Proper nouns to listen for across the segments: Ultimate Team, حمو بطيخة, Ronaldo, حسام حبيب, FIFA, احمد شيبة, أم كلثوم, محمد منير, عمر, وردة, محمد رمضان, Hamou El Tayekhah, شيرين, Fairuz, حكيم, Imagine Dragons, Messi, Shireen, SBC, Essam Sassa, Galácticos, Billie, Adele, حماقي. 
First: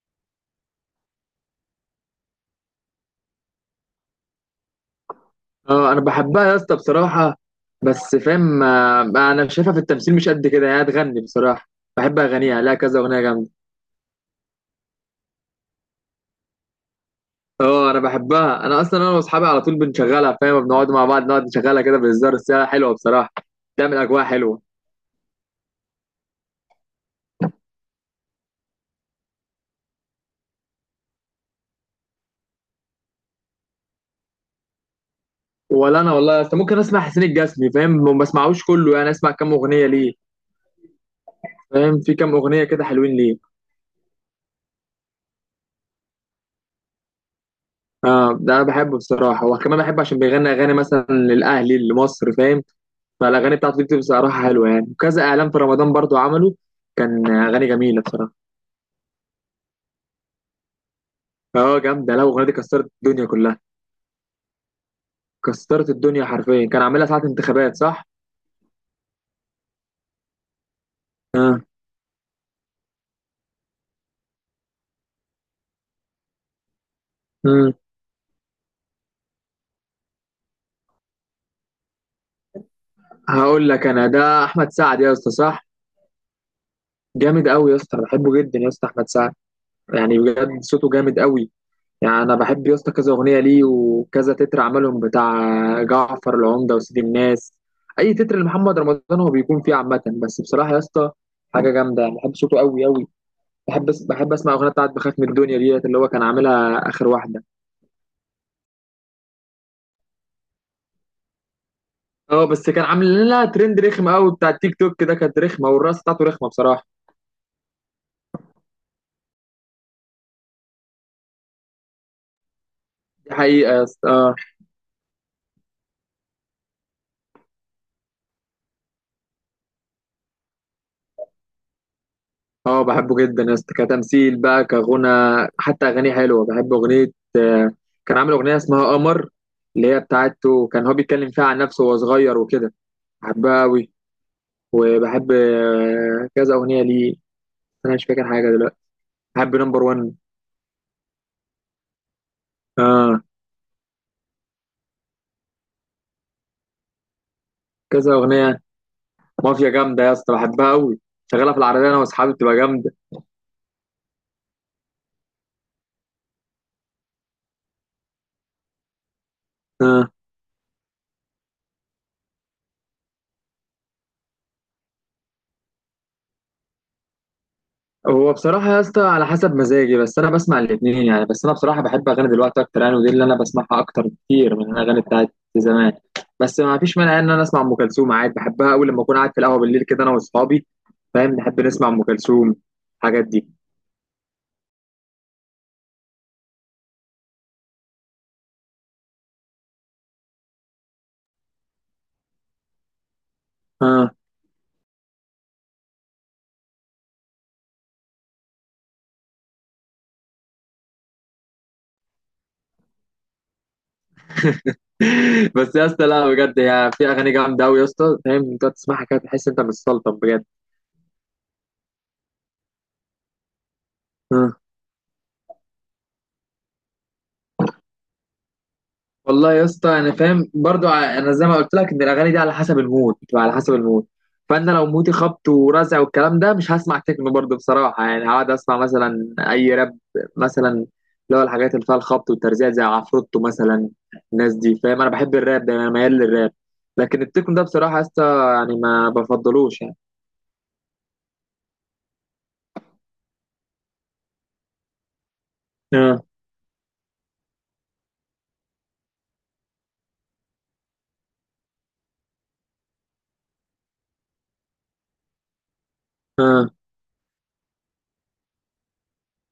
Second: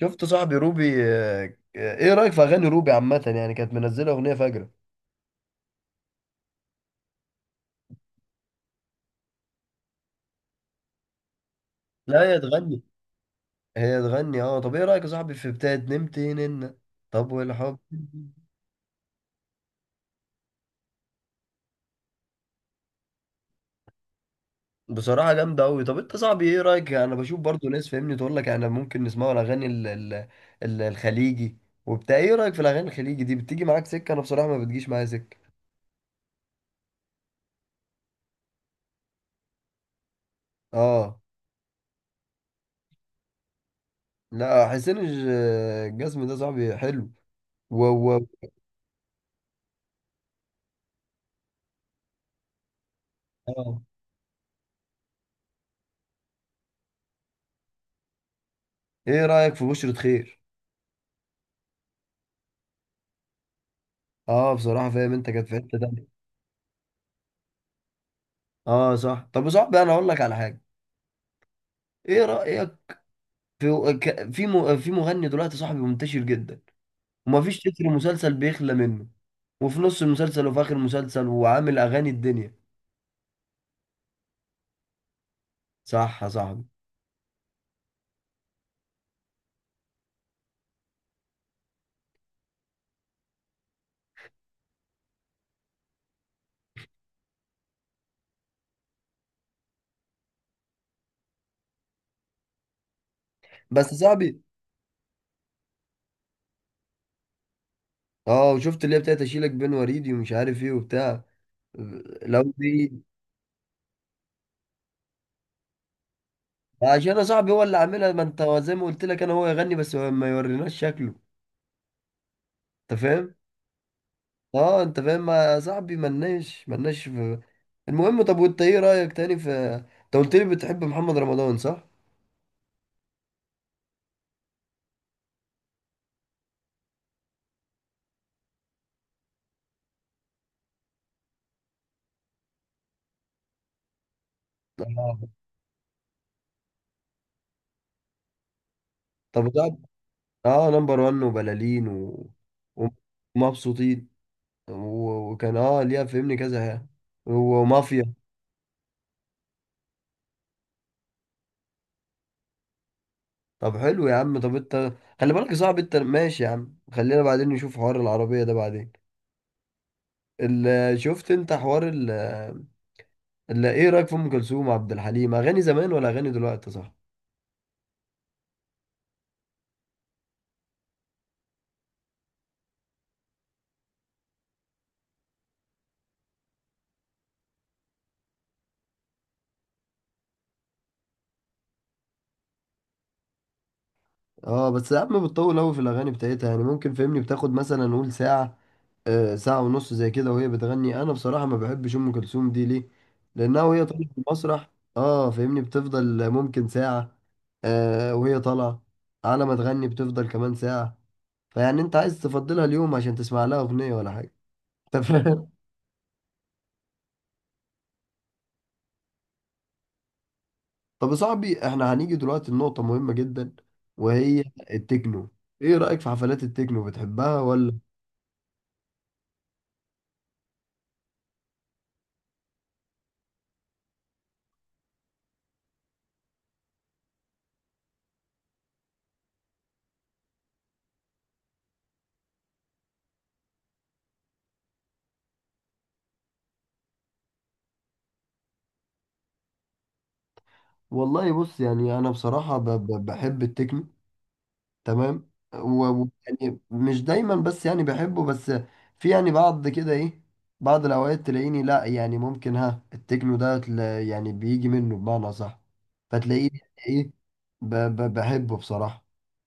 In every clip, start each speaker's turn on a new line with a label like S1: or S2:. S1: شفت صاحبي روبي، ايه رأيك في اغاني روبي عامة؟ يعني كانت منزلة اغنية فجرة.
S2: اه، انا بحبها يا اسطى بصراحه. بس فاهم، انا شايفها في التمثيل مش قد كده، هي تغني بصراحه. بحب
S1: لا، هي
S2: اغانيها، لها
S1: تغني،
S2: كذا اغنيه جامده.
S1: هي تغني اه طب ايه رأيك يا صاحبي في بتاعت نمت ننا؟ طب والحب؟
S2: اه، انا بحبها. انا اصلا واصحابي على طول بنشغلها، فاهم، بنقعد مع بعض نقعد نشغلها كده بهزار، بس هي حلوه بصراحه. بتعمل اجواء حلوه.
S1: بصراحة جامدة أوي. طب أنت صاحبي، إيه رأيك؟ أنا بشوف برضو ناس فاهمني تقول لك أنا ممكن نسمعه الأغاني الخليجي وبتاع. إيه رأيك في الأغاني الخليجي دي؟ بتيجي معاك سكة؟ أنا بصراحة ما بتجيش معايا سكة.
S2: ولا انا والله يا اسطى، ممكن اسمع حسين الجسمي، فاهم، ما بسمعوش كله يعني، اسمع كام اغنيه ليه.
S1: آه.
S2: فاهم، في كام اغنيه كده حلوين ليه.
S1: لا، حسين الجسمي ده صاحبي حلو. و
S2: اه، ده انا بحبه بصراحه، وكمان بحبه عشان بيغني اغاني مثلا للاهلي، لمصر، فاهم. فالاغاني بتاعته
S1: آه
S2: دي بتبقى بصراحه حلوه يعني، وكذا اعلان في رمضان برضو عمله. كان اغاني جميله بصراحه.
S1: إيه رأيك في بشرة خير؟
S2: اه، جامده، لا الاغنيه دي كسرت الدنيا كلها.
S1: اه بصراحة فاهم انت، كانت في حتة
S2: كسرت
S1: تانية.
S2: الدنيا حرفيا، كان عاملها ساعه انتخابات صح.
S1: اه صح. طب يا صاحبي انا اقول لك على حاجة، ايه رأيك في مغني دلوقتي صاحبي منتشر جدا، ومفيش
S2: امم.
S1: تتر مسلسل بيخلى منه، وفي نص المسلسل وفي اخر المسلسل، وعامل اغاني الدنيا.
S2: هقول لك انا، ده احمد سعد يا اسطى صح.
S1: صح يا صاحبي.
S2: جامد قوي يا اسطى، أنا بحبه جدا يا اسطى، احمد سعد. يعني بجد صوته جامد قوي. يعني انا بحب يا اسطى كذا اغنيه ليه، وكذا تتر عملهم، بتاع جعفر العمده وسيد الناس. اي تتر لمحمد رمضان هو بيكون فيه عامه، بس بصراحه يا اسطى حاجه جامده يعني، بحب صوته قوي قوي.
S1: بس يا
S2: بحب
S1: صاحبي،
S2: اسمع اغنيه بتاعت بخاف من الدنيا ديت، اللي هو كان عاملها اخر واحده.
S1: اه، شفت اللي هي بتاعت اشيلك بين وريدي ومش عارف ايه وبتاع؟
S2: اه،
S1: لو
S2: بس كان
S1: دي.
S2: عامل لها ترند رخم قوي بتاع التيك توك ده، كانت رخمه، والرقص بتاعته رخمه بصراحه.
S1: عشان يا صاحبي هو اللي عاملها، ما انت زي ما قلت لك، انا هو يغني بس ما يوريناش شكله، انت
S2: دي
S1: فاهم.
S2: حقيقه يا اسطى، اه.
S1: اه انت فاهم، ما صاحبي ملناش في. المهم، طب وانت ايه رأيك تاني في، انت قلت لي بتحب محمد رمضان صح؟
S2: اه، بحبه جدا يا اسطى كتمثيل بقى كغنى. حتى اغانيه حلوه، بحب اغنيه. كان عامل اغنيه اسمها قمر، اللي هي بتاعته، كان هو بيتكلم فيها عن نفسه وهو صغير وكده. بحبها قوي. وبحب
S1: اه.
S2: كذا اغنيه ليه. انا مش فاكر حاجه دلوقتي.
S1: طب
S2: بحب نمبر
S1: وتعب-
S2: 1.
S1: اه نمبر 1 وبلالين و...
S2: اه،
S1: ومبسوطين و... وكان اه ليها فهمني كذا حاجة،
S2: كذا
S1: ومافيا.
S2: اغنيه. مافيا جامدة يا اسطى، بحبها قوي. شغالة في العربية انا واصحابي، بتبقى جامدة.
S1: طب حلو يا عم. طب انت خلي بالك يا صاحبي، انت ماشي يا عم، خلينا بعدين نشوف حوار العربية ده بعدين.
S2: اه.
S1: شفت انت حوار ايه رأيك في ام كلثوم وعبد الحليم؟ اغاني زمان ولا اغاني دلوقتي صح؟
S2: هو بصراحة يا اسطى على حسب مزاجي، بس انا بسمع الاتنين يعني. بس انا بصراحة بحب اغاني دلوقتي اكتر يعني، ودي اللي انا بسمعها اكتر بكتير من الاغاني بتاعت زمان. بس ما فيش مانع ان انا اسمع ام كلثوم عادي، بحبها قوي لما اكون قاعد في القهوة بالليل كده انا واصحابي، فاهم، نحب نسمع ام كلثوم، الحاجات دي.
S1: اه، بس ساعات ما بتطول قوي في الاغاني بتاعتها، يعني ممكن فهمني بتاخد مثلا نقول ساعه، آه ساعه ونص زي كده وهي بتغني. انا بصراحه ما بحبش ام كلثوم دي ليه؟ لانها وهي
S2: اه.
S1: طالعه في المسرح، اه فهمني، بتفضل ممكن ساعه، آه، وهي طالعه على ما تغني بتفضل كمان ساعه. فيعني انت عايز تفضلها اليوم عشان تسمع لها اغنيه ولا حاجه؟ انت فاهم.
S2: بس يا اسطى لا، بجد هي في اغاني جامدة قوي يا اسطى، فاهم، انت تسمعها كده تحس انت متسلطن بجد.
S1: طب يا صاحبي، احنا هنيجي دلوقتي لنقطه مهمه جدا، وهي
S2: آه.
S1: التكنو. ايه رايك في حفلات التكنو، بتحبها ولا؟
S2: والله يا اسطى انا فاهم برضو انا زي ما قلت لك ان الاغاني دي على حسب المود، بتبقى على حسب المود. فانا لو مودي خبط ورزع والكلام ده، مش هسمع تكنو برضو بصراحه يعني، هقعد اسمع مثلا اي راب، مثلا اللي هو الحاجات اللي فيها الخبط والترزيع زي عفروتو مثلا، الناس دي، فاهم. انا بحب الراب ده، انا ميال للراب. لكن التكنو ده بصراحه يا اسطى يعني ما بفضلوش يعني.
S1: والله بص، يعني انا بصراحه بحب التكنو، تمام.
S2: اه.
S1: يعني مش دايما، بس يعني بحبه. بس في يعني بعض كده، ايه، بعض الاوقات تلاقيني لا، يعني ممكن ها، التكنو ده يعني بيجي منه بمعنى صح، فتلاقيني
S2: اه،
S1: ايه، بحبه بصراحه.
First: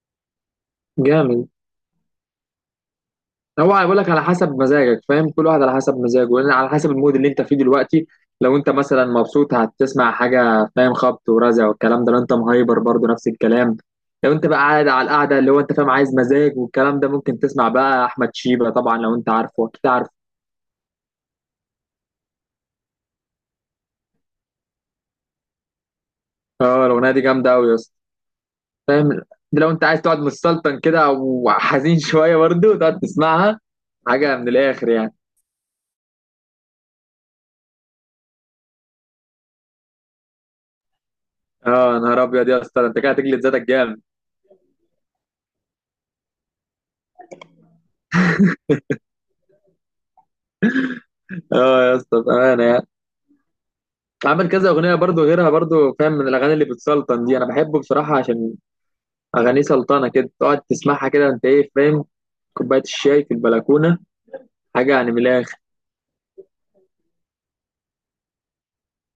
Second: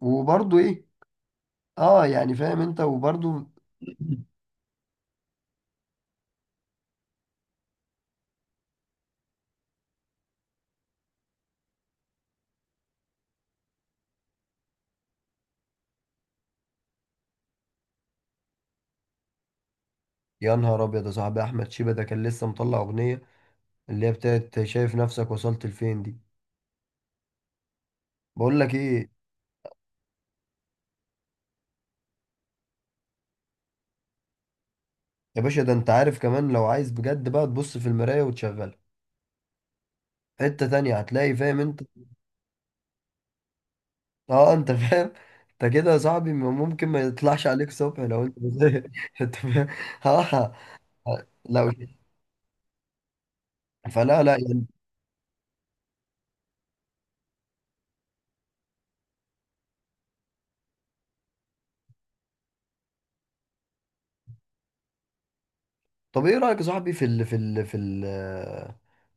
S1: وبرضه ايه،
S2: جامد.
S1: اه يعني فاهم انت، وبرضه.
S2: هو هيقول لك على حسب مزاجك، فاهم، كل واحد على حسب مزاجه، لان على حسب المود اللي انت فيه دلوقتي. لو انت مثلا مبسوط، هتسمع حاجه فاهم خبط ورزع والكلام ده. لو انت مهايبر برضه نفس الكلام. لو انت بقى قاعد على القعده، اللي هو انت فاهم عايز مزاج والكلام ده، ممكن تسمع بقى احمد شيبه. طبعا لو انت عارفه، اكيد عارفه.
S1: يا نهار ابيض يا صاحبي! احمد شيبه ده كان لسه مطلع اغنيه، اللي هي بتاعت شايف نفسك وصلت لفين دي.
S2: اه، الاغنيه دي جامده قوي يا اسطى،
S1: بقول لك
S2: فاهم.
S1: ايه،
S2: ده لو انت عايز تقعد متسلطن كده، او حزين شويه برضه، تقعد تسمعها. حاجه من الاخر يعني.
S1: يا باشا ده انت عارف كمان لو عايز بجد بقى تبص في المراية وتشغلها، حتة تانية هتلاقي، فاهم انت.
S2: اه، نهار ابيض يا اسطى، ده انت كده هتجلد ذاتك جامد.
S1: اه انت فاهم، انت كده يا صاحبي ممكن ما يطلعش عليك صبح لو انت انت فاهم. اه لو
S2: اه يا اسطى بامانه يعني.
S1: فلا لا
S2: عمل
S1: يعني.
S2: كذا اغنيه برضو غيرها برضو، فاهم، من الاغاني اللي بتسلطن دي، انا بحبه بصراحه عشان اغانيه سلطنه كده، تقعد تسمعها كده انت، ايه، فاهم. كوبايه الشاي في البلكونه، حاجه يعني من الاخر.
S1: طب ايه رأيك يا صاحبي في ال في ال في ال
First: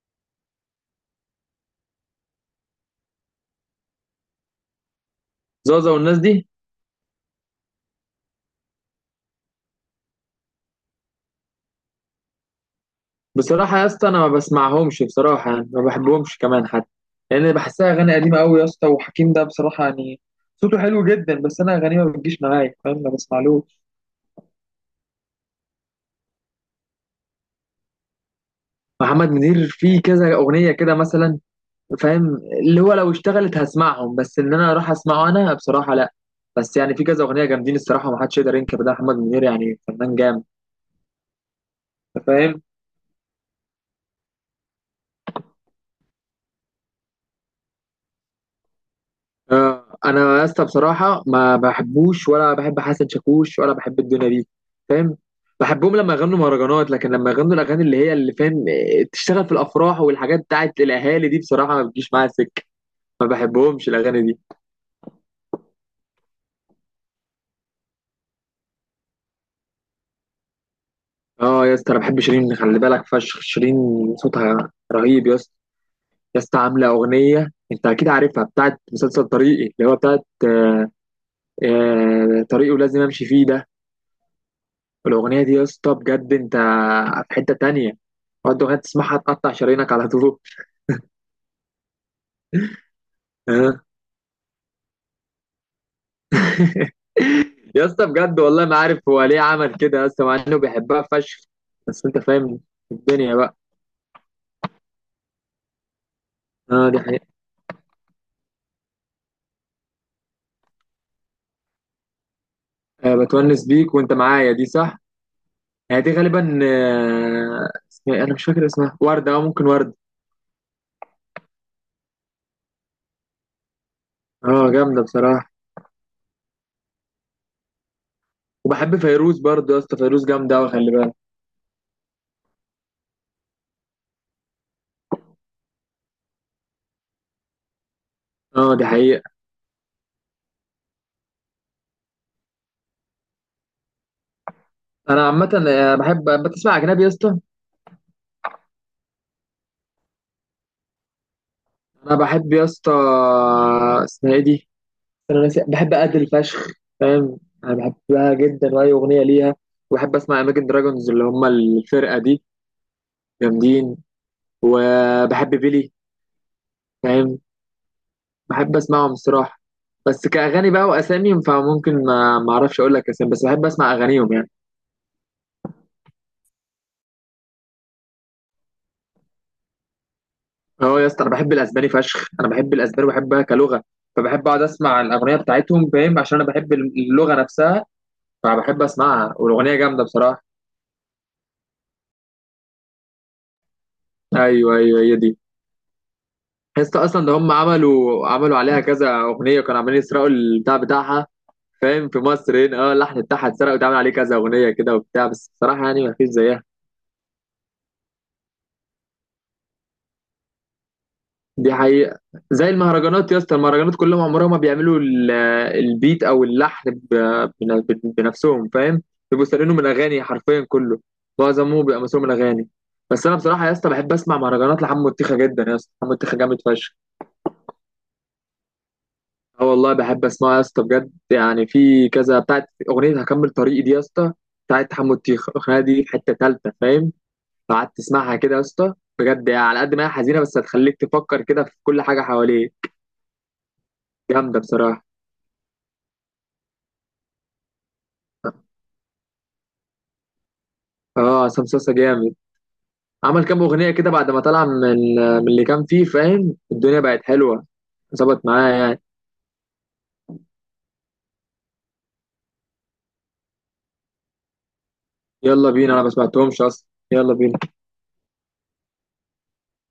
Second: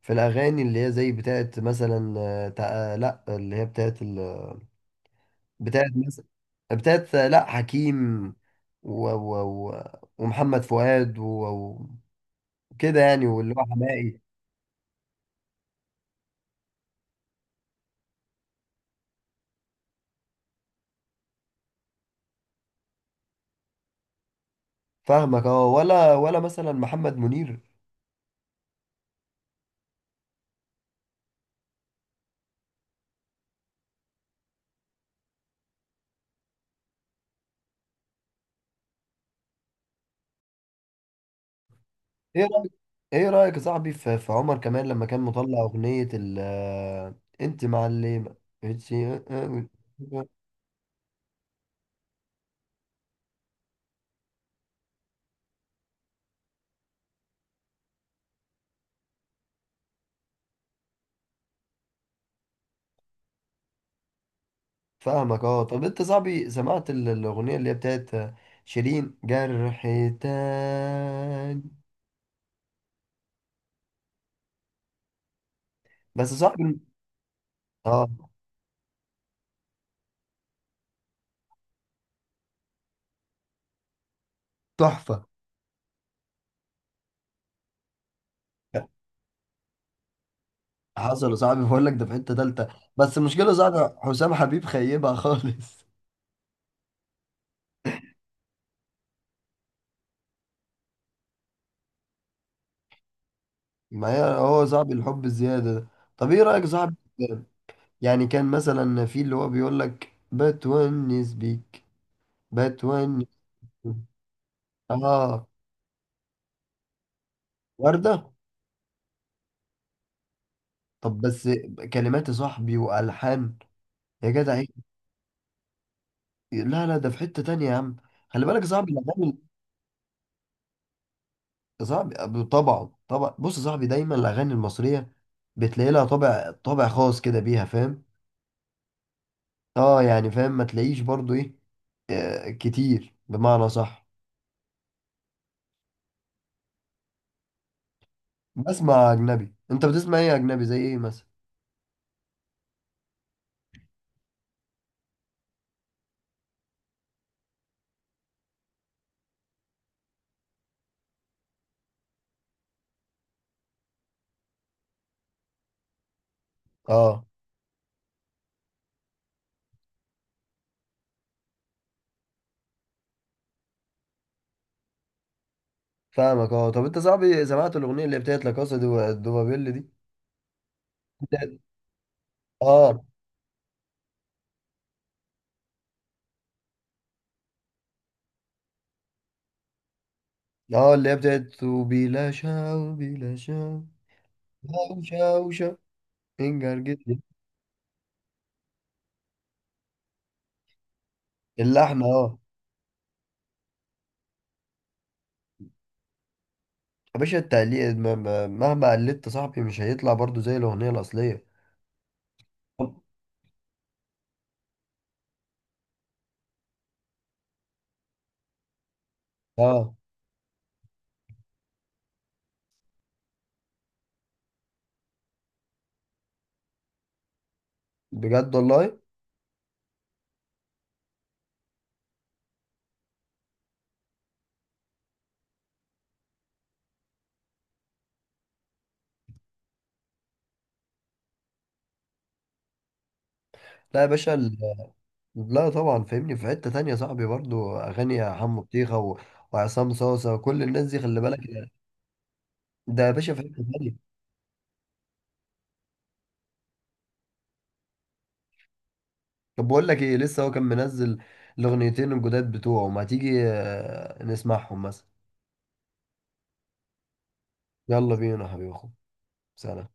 S1: في الاغاني اللي هي زي بتاعت مثلا، لا، اللي هي بتاعت ال
S2: زوزه
S1: بتاعت
S2: والناس
S1: مثلا
S2: دي،
S1: بتاعت آه، لا، حكيم و و و ومحمد فؤاد وكده يعني، واللي هو
S2: بصراحه يا اسطى
S1: حماقي.
S2: انا ما بسمعهمش بصراحه يعني، ما بحبهمش كمان حتى، لان يعني بحسها اغاني قديمه قوي يا اسطى. وحكيم ده بصراحه يعني صوته حلو جدا، بس انا اغانيه ما بتجيش معايا، فاهم، ما بسمعلوش.
S1: فاهمك اه. ولا مثلا محمد منير.
S2: محمد منير فيه كذا اغنيه كده مثلا، فاهم، اللي هو لو اشتغلت هسمعهم، بس ان انا اروح اسمعه انا بصراحه لا. بس يعني في كذا اغنيه جامدين الصراحه، ما حدش يقدر ينكر ده محمد منير، يعني فنان جامد. أنت
S1: ايه
S2: فاهم.
S1: رايك، ايه رايك يا صاحبي في, في عمر كمان لما كان مطلع اغنيه ال انت معلمه، إنتي- آه،
S2: آه،
S1: آه.
S2: انا يا اسطى بصراحه ما بحبوش، ولا بحب حسن شاكوش، ولا بحب الدنيا دي، فاهم. بحبهم لما يغنوا مهرجانات، لكن لما يغنوا الاغاني اللي فاهم، تشتغل في الافراح والحاجات بتاعت الاهالي دي، بصراحه ما بتجيش معايا سكه، ما بحبهمش الاغاني دي.
S1: فاهمك اه. طب انت صاحبي سمعت الاغنيه اللي هي بتاعت شيرين جرح
S2: اه
S1: تاني؟
S2: يا اسطى، انا بحب شيرين، خلي بالك، فشخ شيرين، صوتها رهيب يا اسطى.
S1: بس
S2: يا اسطى
S1: صاحبي،
S2: عامله اغنيه، انت
S1: اه،
S2: اكيد عارفها، بتاعت مسلسل طريقي، اللي هو بتاعت طريقي ولازم امشي فيه ده.
S1: تحفه.
S2: الاغنيه دي يا اسطى، بجد، انت في حته تانية. اقعد اغنيه تسمعها تقطع شرايينك على طول.
S1: حصل يا صاحبي، بقول لك ده في حته تالته، بس المشكله يا
S2: آه.
S1: صاحبي حسام حبيب خيبها خالص.
S2: يا اسطى بجد والله ما عارف هو ليه عمل كده يا اسطى، مع انه بيحبها فشخ. بس انت فاهم، الدنيا بقى.
S1: ما هي هو صاحبي، الحب الزياده ده. طب ايه رايك يا
S2: اه،
S1: صاحبي
S2: دي حقيقة.
S1: يعني، كان مثلا في اللي هو بيقول لك بتونس بيك،
S2: آه،
S1: بتونس
S2: بتونس
S1: بيك.
S2: بيك وانت معايا، دي صح.
S1: اه
S2: هي دي غالبا، اسمها ايه؟
S1: وردة.
S2: انا مش فاكر اسمها، وردة، ممكن وردة.
S1: طب بس، كلمات يا صاحبي والحان، يا جدع إيه؟
S2: اه جامدة بصراحة.
S1: لا لا ده في حتة تانية يا عم، خلي بالك يا صاحبي
S2: وبحب
S1: الاغاني.
S2: فيروز برضه يا اسطى، فيروز جامده قوي، خلي بالك.
S1: يا صاحبي طبعا طبعا، بص يا صاحبي، دايما الاغاني المصرية بتلاقي لها طابع، طابع خاص كده بيها، فاهم.
S2: اه دي حقيقه.
S1: اه يعني فاهم، ما تلاقيش برضو ايه، كتير بمعنى صح.
S2: انا عامه بحب بتسمع اجنبي يا اسطى.
S1: بسمع اجنبي، انت بتسمع ايه اجنبي زي ايه مثلا؟
S2: انا بحب يا اسطى، اسمها ايه دي، انا ناسي، بحب ادل فشخ، فاهم. انا بحبها جدا واي اغنيه ليها. وبحب اسمع اماجن دراجونز، اللي هم الفرقه دي، جامدين. وبحب بيلي،
S1: اه.
S2: فاهم، بحب اسمعهم الصراحه. بس كاغاني بقى واسامي، فممكن ما اعرفش اقول لك اسامي، بس بحب اسمع اغانيهم يعني.
S1: فاهمك اه. طب انت صاحبي سمعت الاغنيه اللي بتاعت لا كاسا دو دوبابيل دي؟
S2: اه يا اسطى، انا بحب
S1: بتاعت-
S2: الاسباني فشخ، انا بحب
S1: اه،
S2: الاسباني وبحبها كلغه. فبحب اقعد اسمع الاغنيه بتاعتهم، فاهم، عشان انا بحب اللغه نفسها. فبحب اسمعها، والاغنيه جامده بصراحه.
S1: اه اللي هي بتاعت بلا شاو، بلا شاو،
S2: ايوه
S1: شاو،
S2: ايوه، هي دي.
S1: شاو، شاو، انجر
S2: يا اسطى
S1: جدا.
S2: اصلا ده هم عملوا عليها كذا اغنيه، وكانوا عاملين يسرقوا البتاع بتاعها،
S1: اللحن،
S2: فاهم، في
S1: اه.
S2: مصر هنا. اه اللحن بتاعها اتسرق، واتعمل عليه كذا اغنيه كده وبتاع، بس بصراحه يعني ما فيش زيها.
S1: يا باشا التقليد مهما قلدت صاحبي مش هيطلع برضو زي الاغنيه الاصليه.
S2: دي حقيقة. زي المهرجانات يا اسطى، المهرجانات كلهم عمرهم ما بيعملوا البيت او اللحن بنفسهم، فاهم، بيبقوا سارقينه من
S1: اه
S2: اغاني حرفيا كله، معظمه بيبقى مسروق من اغاني. بس انا بصراحة يا اسطى بحب اسمع مهرجانات لحمو الطيخة جدا يا اسطى، حمو الطيخة جامد فشخ.
S1: بجد والله.
S2: اه والله، بحب اسمعه يا اسطى بجد، يعني في كذا بتاعت اغنية هكمل طريقي دي يا اسطى، بتاعت حمو الطيخة، الاغنية دي في حتة تالتة، فاهم، لو قعدت تسمعها كده يا اسطى بجد، يعني على قد ما هي حزينة بس هتخليك تفكر كده في كل حاجة حواليك.
S1: لا يا باشا
S2: جامدة بصراحة.
S1: لا طبعا فاهمني في حته تانية صاحبي. برضو اغاني حمو بطيخه و... وعصام صاصه وكل الناس دي خلي بالك،
S2: اه، عصام صاصا جامد.
S1: ده يا باشا في
S2: عمل
S1: حته
S2: كام اغنيه
S1: تانية.
S2: كده بعد ما طلع من اللي كان فيه، فاهم، الدنيا بقت حلوه، ظبط معايا يعني.
S1: طب بقول لك ايه، لسه هو كان منزل الاغنيتين الجداد بتوعه، ما تيجي نسمعهم مثلا.
S2: يلا بينا، انا ما سمعتهمش اصلا، يلا بينا.
S1: يلا بينا يا حبيبي، اخو، سلام.